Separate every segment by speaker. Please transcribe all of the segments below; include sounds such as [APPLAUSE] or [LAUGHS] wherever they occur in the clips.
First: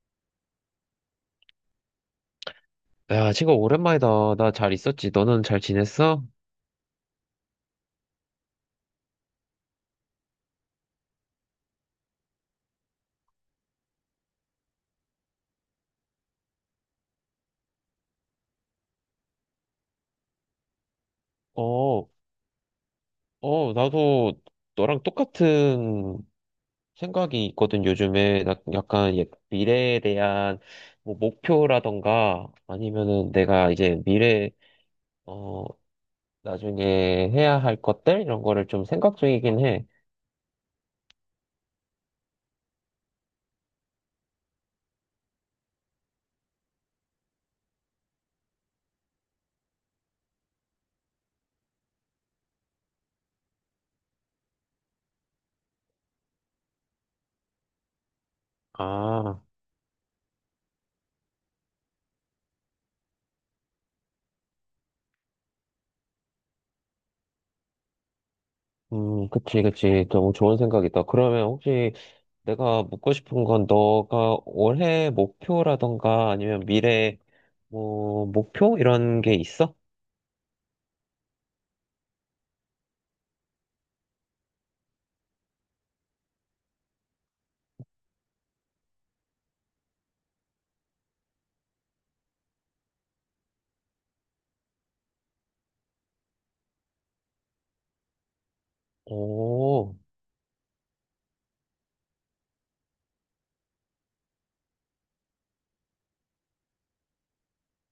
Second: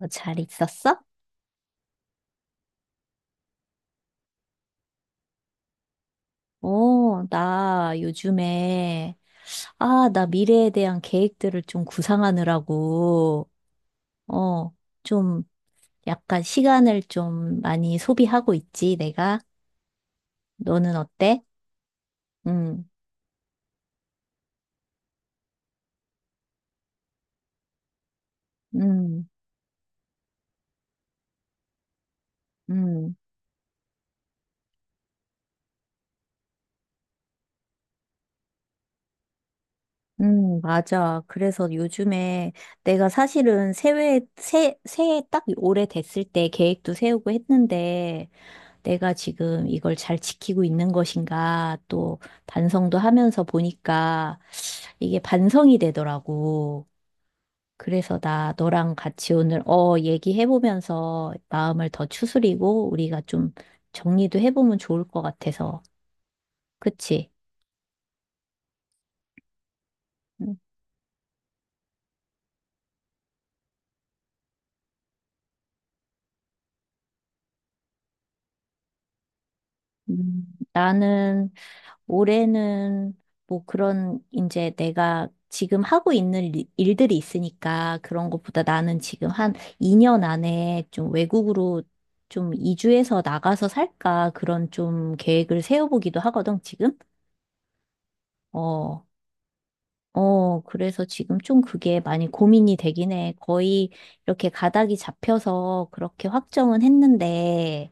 Speaker 1: 잘 있었어?
Speaker 2: 야, 친구, 오랜만이다. 나 잘 있었지? 너는 잘 지냈어?
Speaker 1: 오, 나 요즘에, 아, 나 미래에 대한 계획들을 좀 구상하느라고, 어, 좀 약간 시간을 좀 많이 소비하고 있지, 내가. 너는 어때?
Speaker 2: 어,
Speaker 1: 음,
Speaker 2: 나도 너랑 똑같은 생각이 있거든, 요즘에. 나 약간
Speaker 1: 음,
Speaker 2: 미래에 대한 뭐 목표라던가
Speaker 1: 음,
Speaker 2: 아니면은 내가 이제 어, 나중에 해야 할 것들? 이런 거를 좀 생각 중이긴 해.
Speaker 1: 맞아. 그래서 요즘에 내가 사실은 새해 딱 올해 됐을 때 계획도 세우고 했는데, 내가 지금 이걸 잘 지키고 있는 것인가 또 반성도 하면서 보니까 이게 반성이 되더라고. 그래서 나 너랑 같이
Speaker 2: 아,
Speaker 1: 오늘 얘기해보면서 마음을 더 추스리고 우리가 좀 정리도 해보면 좋을 것 같아서. 그치?
Speaker 2: 그치, 그치. 너무 좋은 생각이다. 그러면 혹시 내가 묻고 싶은 건 너가 올해 목표라던가 아니면 미래 뭐 목표 이런 게 있어?
Speaker 1: 음, 나는 올해는 뭐 그런 이제 내가 지금 하고 있는 일들이 있으니까 그런 것보다 나는 지금 한 2년 안에 좀 외국으로 좀 이주해서 나가서 살까 그런 좀 계획을 세워보기도 하거든, 지금. 어.
Speaker 2: 오,
Speaker 1: 어, 그래서 지금 좀 그게 많이 고민이 되긴 해. 거의 이렇게 가닥이 잡혀서 그렇게 확정은 했는데,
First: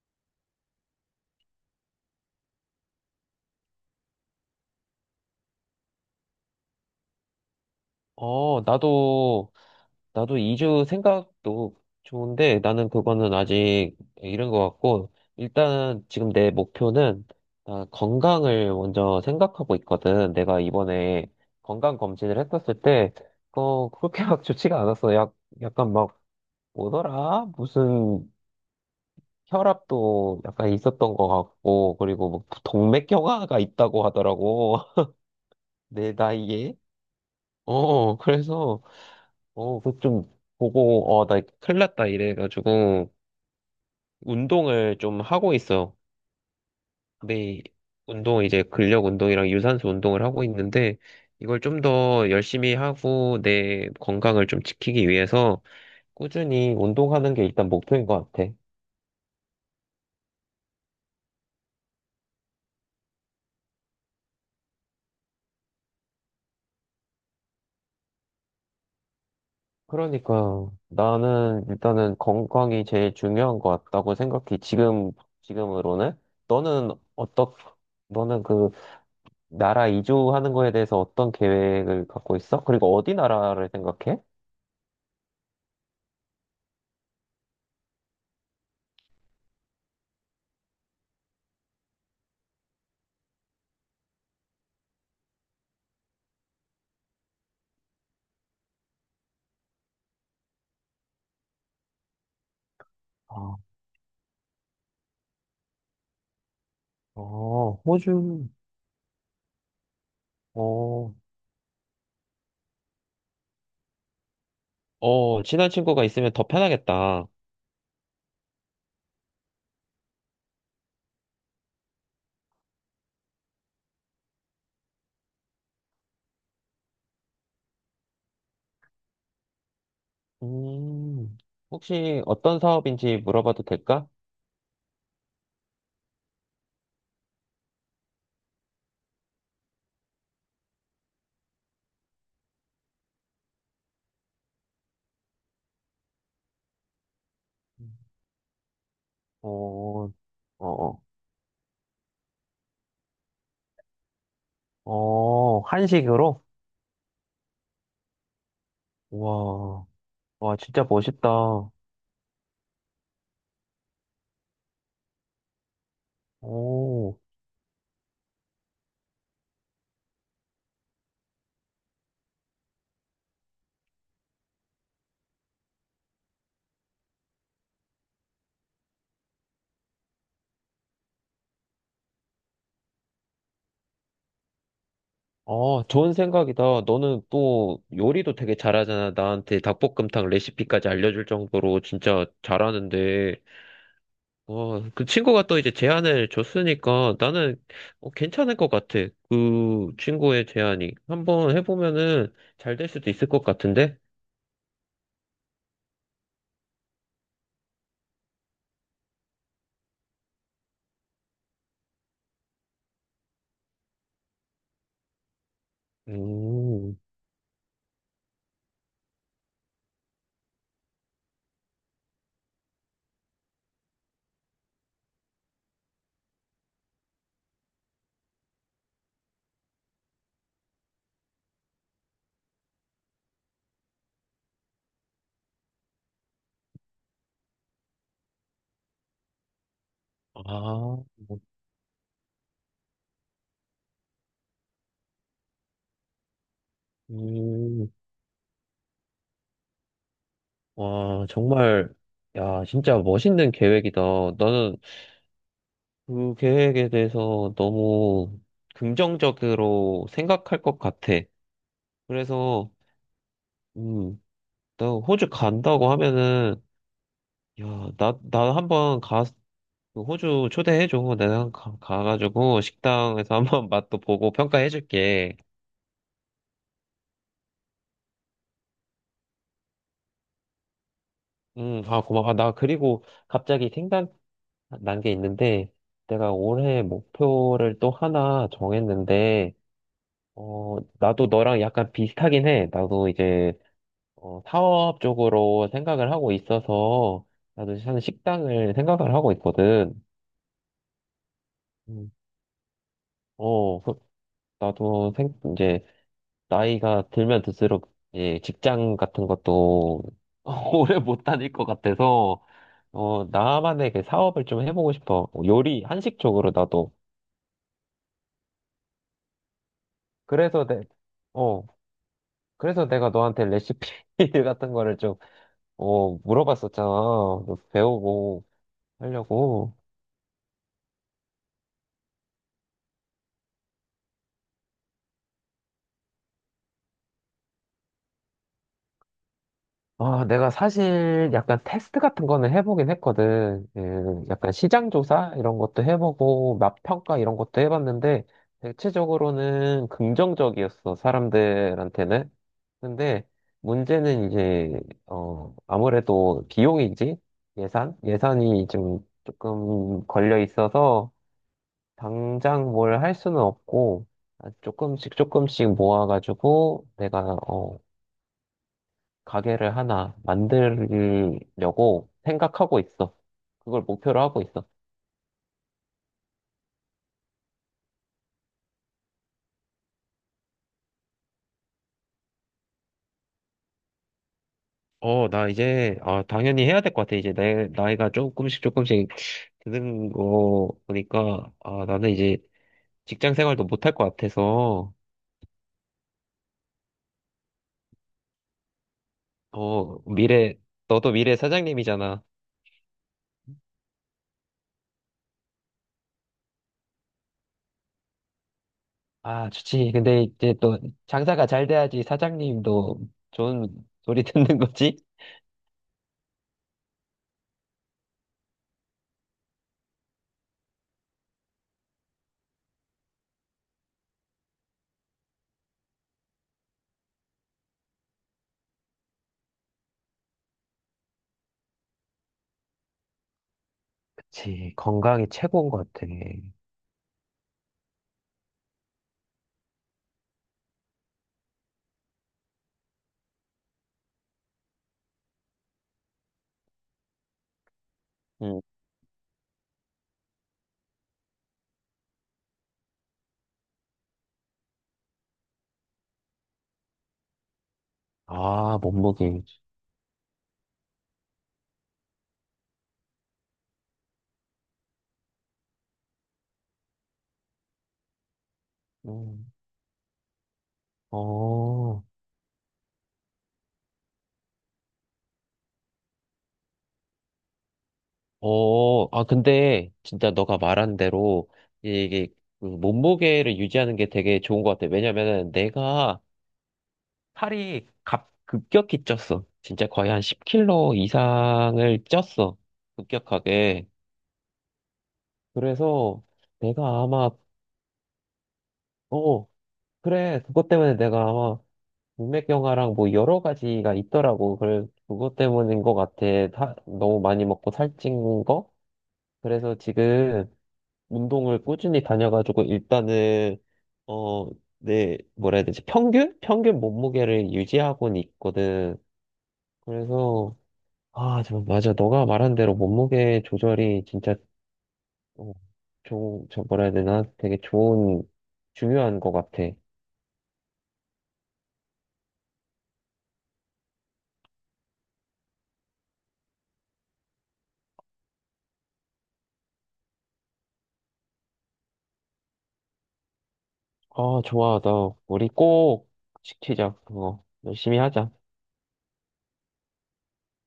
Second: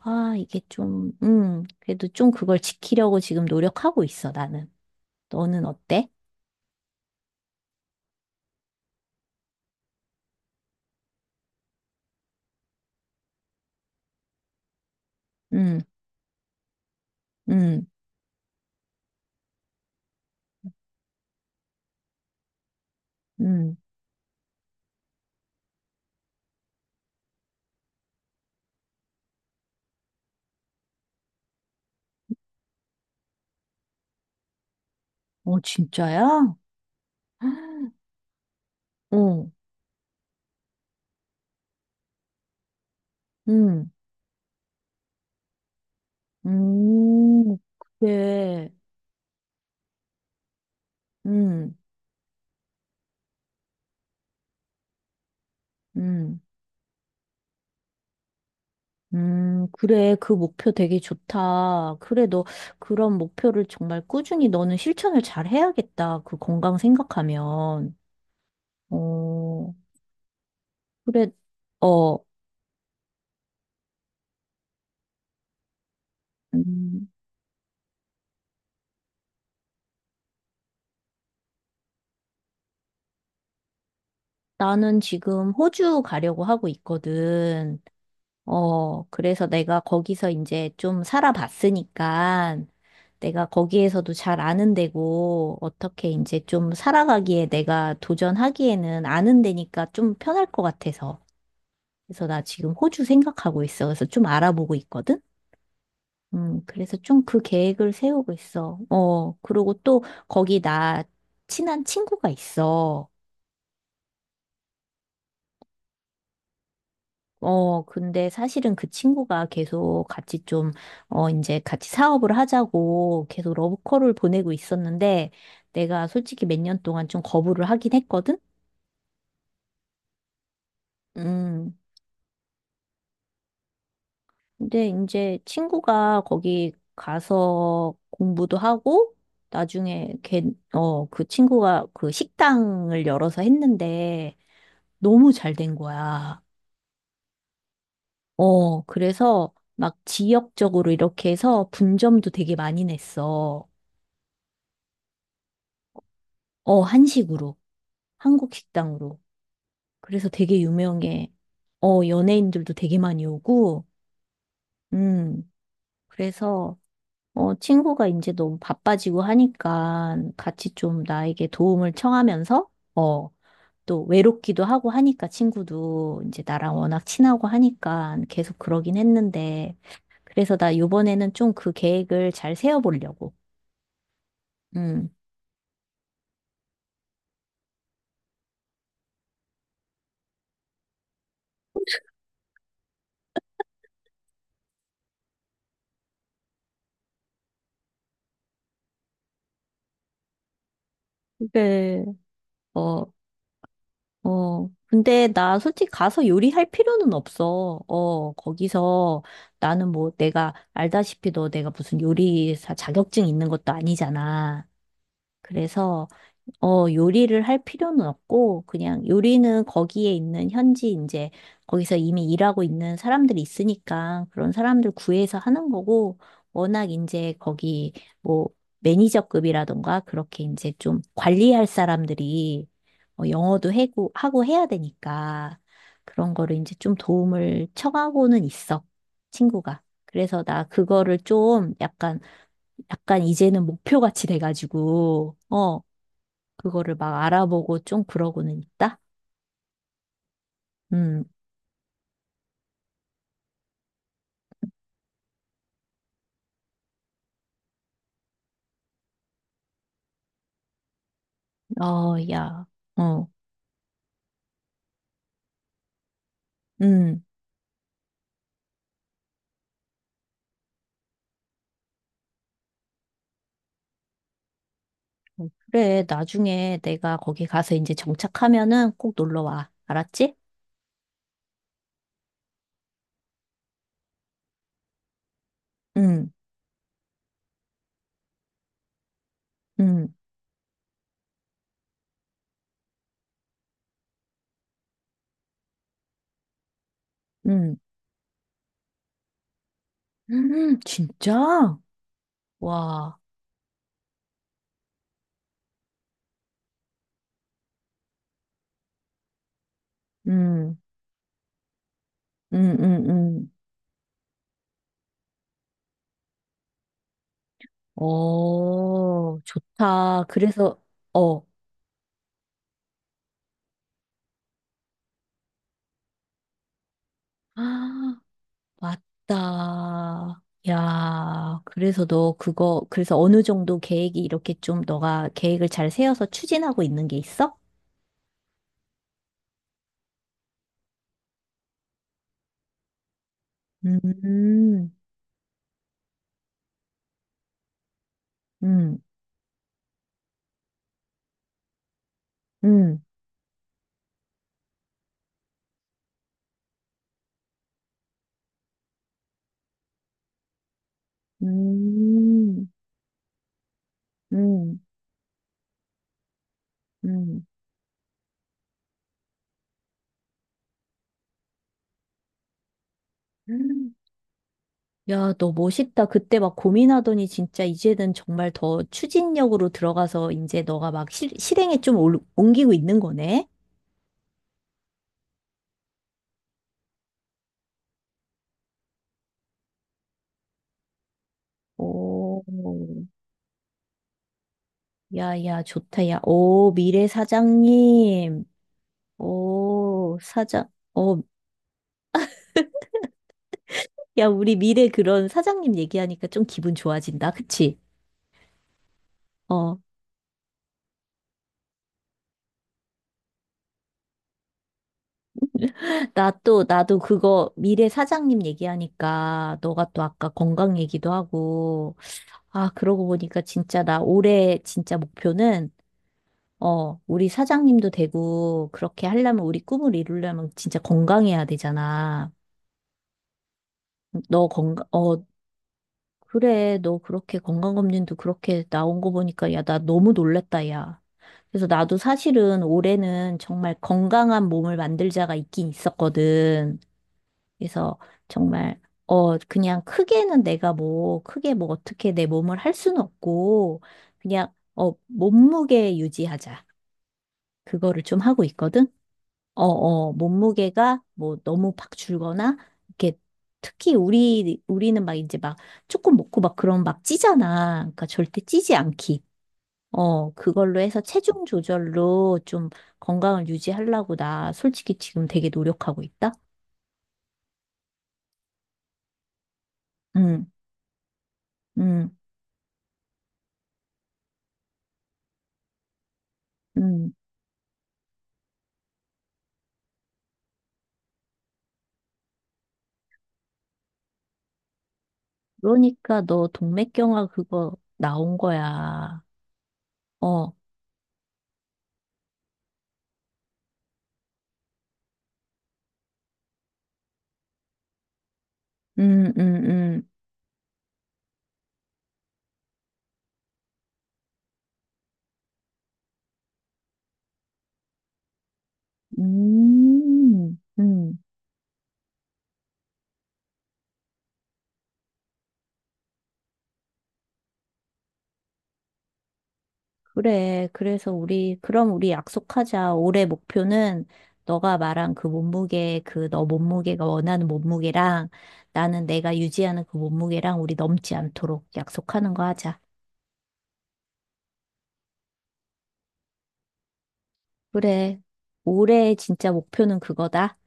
Speaker 1: 그래도 좀 그걸 지키려고 지금 노력하고 있어, 나는. 너는 어때?
Speaker 2: 어, 나도 나도 이주 생각도 좋은데 나는 그거는 아직 이른 것 같고
Speaker 1: 음.
Speaker 2: 일단 지금 내 목표는
Speaker 1: 음,
Speaker 2: 나 건강을 먼저 생각하고 있거든. 내가 이번에 건강 검진을 했었을 때
Speaker 1: 음.
Speaker 2: 그렇게 막 좋지가 않았어. 약 약간 막 뭐더라? 무슨 혈압도 약간 있었던 것 같고, 그리고 뭐 동맥경화가 있다고 하더라고.
Speaker 1: 어,
Speaker 2: [LAUGHS] 내
Speaker 1: 진짜야?
Speaker 2: 나이에.
Speaker 1: [GASPS]
Speaker 2: 그래서,
Speaker 1: 어,
Speaker 2: 그 좀 보고, 나 큰일 났다 이래가지고,
Speaker 1: 음,
Speaker 2: 운동을 좀 하고 있어.
Speaker 1: 음,
Speaker 2: 내 이제
Speaker 1: 그래,
Speaker 2: 근력 운동이랑 유산소 운동을 하고 있는데, 이걸
Speaker 1: 음,
Speaker 2: 좀 더 열심히 하고, 내 건강을 좀 지키기 위해서,
Speaker 1: 음,
Speaker 2: 꾸준히 운동하는 게 일단 목표인 것 같아.
Speaker 1: 그래, 그 목표 되게 좋다. 그래, 너 그런 목표를 정말 꾸준히 너는 실천을 잘 해야겠다. 그 건강 생각하면. 어,
Speaker 2: 그러니까
Speaker 1: 그래.
Speaker 2: 나는
Speaker 1: 어,
Speaker 2: 일단은 건강이 제일 중요한 것 같다고 생각해. 지금, 지금으로는. 너는
Speaker 1: 음,
Speaker 2: 어떻, 너는 그 나라 이주하는 거에 대해서 어떤 계획을 갖고 있어? 그리고 어디 나라를 생각해?
Speaker 1: 나는 지금 호주 가려고 하고 있거든. 어, 그래서 내가 거기서 이제 좀 살아봤으니까 내가 거기에서도 잘 아는 데고 어떻게 이제 좀 살아가기에 내가 도전하기에는 아는 데니까 좀 편할 것 같아서. 그래서 나 지금 호주
Speaker 2: 아,
Speaker 1: 생각하고 있어. 그래서 좀 알아보고 있거든? 그래서 좀 그 계획을 세우고
Speaker 2: 호주.
Speaker 1: 있어. 어, 그리고 또 거기 나
Speaker 2: 어,
Speaker 1: 친한 친구가 있어.
Speaker 2: 친한 친구가 있으면 더 편하겠다.
Speaker 1: 근데 사실은 그 친구가 계속 같이 좀, 어, 이제 같이 사업을 하자고 계속 러브콜을 보내고 있었는데, 내가 솔직히 몇 년 동안 좀 거부를 하긴 했거든?
Speaker 2: 음,
Speaker 1: 음.
Speaker 2: 혹시 어떤 사업인지 물어봐도 될까?
Speaker 1: 근데 이제 친구가 거기 가서 공부도 하고, 나중에 걔, 어, 그 친구가 그 식당을 열어서 했는데, 너무 잘 된 거야. 어,
Speaker 2: 어,
Speaker 1: 그래서 막
Speaker 2: 어,
Speaker 1: 지역적으로
Speaker 2: 어,
Speaker 1: 이렇게 해서 분점도 되게 많이 냈어.
Speaker 2: 어, 한식으로?
Speaker 1: 어, 한식으로. 한국 식당으로.
Speaker 2: 와,
Speaker 1: 그래서
Speaker 2: 와,
Speaker 1: 되게
Speaker 2: 진짜
Speaker 1: 유명해.
Speaker 2: 멋있다.
Speaker 1: 어, 연예인들도 되게 많이 오고, 음, 그래서,
Speaker 2: 오,
Speaker 1: 어, 친구가 이제 너무 바빠지고 하니까 같이 좀 나에게 도움을 청하면서, 어, 또 외롭기도 하고 하니까 친구도 이제 나랑 워낙 친하고 하니까 계속 그러긴 했는데, 그래서 나 요번에는 좀 그 계획을 잘 세워보려고. 음.
Speaker 2: 아, 좋은 생각이다. 너는 또 요리도 되게 잘하잖아. 나한테 닭볶음탕 레시피까지 알려줄 정도로 진짜 잘하는데, 와, 그 친구가 또 이제 제안을 줬으니까 나는 괜찮을 것 같아. 그 친구의 제안이. 한번
Speaker 1: 그래,
Speaker 2: 해보면은 잘 될
Speaker 1: 어,
Speaker 2: 수도 있을 것 같은데?
Speaker 1: 근데 나 솔직히 가서 요리할 필요는 없어. 어, 거기서 나는 뭐 내가 알다시피 너 내가 무슨 요리사 자격증 있는 것도 아니잖아. 그래서 어,
Speaker 2: 음,
Speaker 1: 요리를 할 필요는 없고, 그냥 요리는 거기에 있는 현지, 이제, 거기서 이미 일하고 있는 사람들이 있으니까, 그런 사람들 구해서 하는 거고, 워낙 이제 거기, 뭐, 매니저급이라던가, 그렇게 이제 좀 관리할 사람들이, 어, 영어도 해고, 하고 해야 되니까, 그런 거를 이제 좀 도움을 청하고는 있어, 친구가.
Speaker 2: 아,
Speaker 1: 그래서 나 그거를
Speaker 2: 뭐,
Speaker 1: 좀 약간, 약간 이제는 목표같이 돼가지고, 어, 그거를 막 알아보고
Speaker 2: 음,
Speaker 1: 좀 그러고는 있다? 음,
Speaker 2: 와, 정말, 야, 진짜 멋있는 계획이다. 나는 그 계획에 대해서 너무 긍정적으로 생각할 것 같아.
Speaker 1: 어, 야.
Speaker 2: 그래서,
Speaker 1: 어,
Speaker 2: 음, 나 호주 간다고 하면은,
Speaker 1: 음.
Speaker 2: 야, 나 그 호주 초대해줘. 내가 가가지고 식당에서 [LAUGHS] 한번 맛도 보고 평가해줄게.
Speaker 1: 어, 그래, 나중에 내가 거기 가서 이제 정착하면은 꼭 놀러 와. 알았지?
Speaker 2: 아, 고마워. 아, 나 그리고 갑자기 생각난 게 있는데,
Speaker 1: 응.
Speaker 2: 내가 올해 목표를 또 하나 정했는데,
Speaker 1: 응
Speaker 2: 나도 너랑 약간 비슷하긴 해. 나도 이제 사업 쪽으로 생각을 하고 있어서
Speaker 1: 응
Speaker 2: 나도 사실 식당을 생각을 하고 있거든.
Speaker 1: [LAUGHS] 진짜?
Speaker 2: 음.
Speaker 1: 와.
Speaker 2: 어, 그- 나도 이제 나이가 들면 들수록 이제 직장 같은 것도 [LAUGHS]
Speaker 1: 음,
Speaker 2: 오래 못 다닐 것 같아서
Speaker 1: 음, 음, 음.
Speaker 2: 나만의 그 사업을 좀 해보고 싶어. 요리, 한식 쪽으로 나도.
Speaker 1: 어, 좋다.
Speaker 2: 그래서
Speaker 1: 그래서,
Speaker 2: 내,
Speaker 1: 어.
Speaker 2: 어, 그래서 내가 너한테 레시피 [LAUGHS] 같은 거를 좀, 물어봤었잖아.
Speaker 1: 아,
Speaker 2: 배우고 하려고.
Speaker 1: 맞다. 야, 그래서 너 그거, 그래서 어느 정도 계획이 이렇게 좀 너가 계획을 잘 세워서 추진하고 있는 게 있어?
Speaker 2: 아, 내가 사실 약간 테스트 같은 거는 해보긴 했거든. 예, 약간
Speaker 1: 음,
Speaker 2: 시장 조사 이런 것도 해보고 맛 평가 이런 것도 해봤는데
Speaker 1: 음,
Speaker 2: 대체적으로는 긍정적이었어, 사람들한테는.
Speaker 1: 음,
Speaker 2: 근데 문제는 이제 아무래도 비용이지. 예산이 좀 조금 걸려 있어서 당장
Speaker 1: 음,
Speaker 2: 뭘 할 수는 없고, 아,
Speaker 1: 음,
Speaker 2: 조금씩 조금씩 모아가지고 내가 가게를 하나 만들려고 생각하고 있어. 그걸
Speaker 1: 음.
Speaker 2: 목표로 하고 있어.
Speaker 1: 야, 너 멋있다. 그때 막 고민하더니 진짜 이제는 정말 더 추진력으로 들어가서 이제 너가 막 실행에 좀 옮기고 있는 거네?
Speaker 2: 아, 당연히 해야 될 것 같아. 이제 내 나이가 조금씩 조금씩 드는 거 보니까, 아, 나는 이제
Speaker 1: 오,
Speaker 2: 직장 생활도 못할 것 같아서,
Speaker 1: 야, 야, 좋다. 야, 오, 미래 사장님.
Speaker 2: 어,
Speaker 1: 오,
Speaker 2: 미래,
Speaker 1: 사장.
Speaker 2: 너도
Speaker 1: 어,
Speaker 2: 미래 사장님이잖아.
Speaker 1: 야, 우리 미래 그런 사장님 얘기하니까 좀 기분 좋아진다. 그치?
Speaker 2: 아,
Speaker 1: 어,
Speaker 2: 좋지. 근데 이제 또 장사가 잘 돼야지 사장님도 좋은 소리 [LAUGHS] 듣는 거지?
Speaker 1: 나도 그거 미래 사장님 얘기하니까 너가 또 아까 건강 얘기도 하고, 아, 그러고 보니까 진짜 나 올해 진짜 목표는, 어, 우리 사장님도 되고, 그렇게 하려면 우리 꿈을 이루려면 진짜 건강해야 되잖아. 너
Speaker 2: 그치.
Speaker 1: 건강, 어,
Speaker 2: 건강이 최고인 것 같아.
Speaker 1: 그래, 너 그렇게 건강검진도 그렇게 나온 거 보니까, 야, 나 너무 놀랬다, 야. 그래서 나도 사실은 올해는 정말 건강한 몸을 만들자가 있긴 있었거든. 그래서
Speaker 2: 응.
Speaker 1: 정말, 어, 그냥 크게는 내가 뭐, 크게 뭐 어떻게 내 몸을 할 수는 없고, 그냥, 어, 몸무게 유지하자. 그거를 좀 하고
Speaker 2: 아,
Speaker 1: 있거든.
Speaker 2: 몸무게.
Speaker 1: 어, 어, 몸무게가 뭐 너무 팍 줄거나, 이렇게 특히 우리는 막 이제 막 조금 먹고 막 그런 막 찌잖아. 그러니까 절대 찌지 않기.
Speaker 2: 음.
Speaker 1: 어, 그걸로 해서 체중
Speaker 2: 어,
Speaker 1: 조절로 좀 건강을 유지하려고 나 솔직히 지금 되게 노력하고 있다.
Speaker 2: 아, 근데 진짜
Speaker 1: 응,
Speaker 2: 너가 말한 대로
Speaker 1: 응,
Speaker 2: 이게 그 몸무게를 유지하는 게 되게 좋은 것 같아. 왜냐면은 내가
Speaker 1: 응.
Speaker 2: 살이 급격히 쪘어. 진짜 거의 한 10kg 이상을 쪘어. 급격하게.
Speaker 1: 그러니까
Speaker 2: 그래서
Speaker 1: 너
Speaker 2: 내가
Speaker 1: 동맥경화
Speaker 2: 아마,
Speaker 1: 그거 나온 거야.
Speaker 2: 어, 그래.
Speaker 1: 어,
Speaker 2: 그것 때문에 내가 아마 동맥경화랑 뭐 여러 가지가 있더라고. 그래, 그것 때문인 것 같아. 다, 너무 많이 먹고 살찐 거?
Speaker 1: 응, 응,
Speaker 2: 그래서
Speaker 1: 응.
Speaker 2: 지금 운동을 꾸준히 다녀가지고 일단은 어, 내 뭐라 해야 되지? 평균? 평균 몸무게를 유지하고는 있거든. 그래서
Speaker 1: 음, 음.
Speaker 2: 아, 저 맞아. 너가 말한 대로 몸무게 조절이 진짜 어, 좋은 저 뭐라 해야 되나? 되게 좋은 중요한 것 같아.
Speaker 1: 그래. 그래서 우리, 그럼 우리 약속하자. 올해 목표는 너가 말한 그 몸무게, 그 너 몸무게가 원하는 몸무게랑 나는 내가 유지하는 그 몸무게랑 우리 넘지 않도록 약속하는 거 하자.
Speaker 2: 아, 좋아. 나 우리 꼭 지키자. 그거 열심히
Speaker 1: 그래.
Speaker 2: 하자.
Speaker 1: 올해 진짜 목표는 그거다.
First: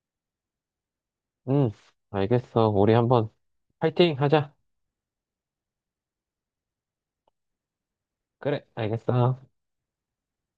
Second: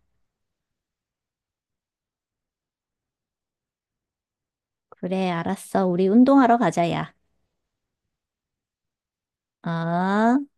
Speaker 2: 응, 알겠어. 우리 한번 파이팅 하자.
Speaker 1: 그래, 알았어. 우리 운동하러 가자, 야.
Speaker 2: 그래, 알겠어.
Speaker 1: 아.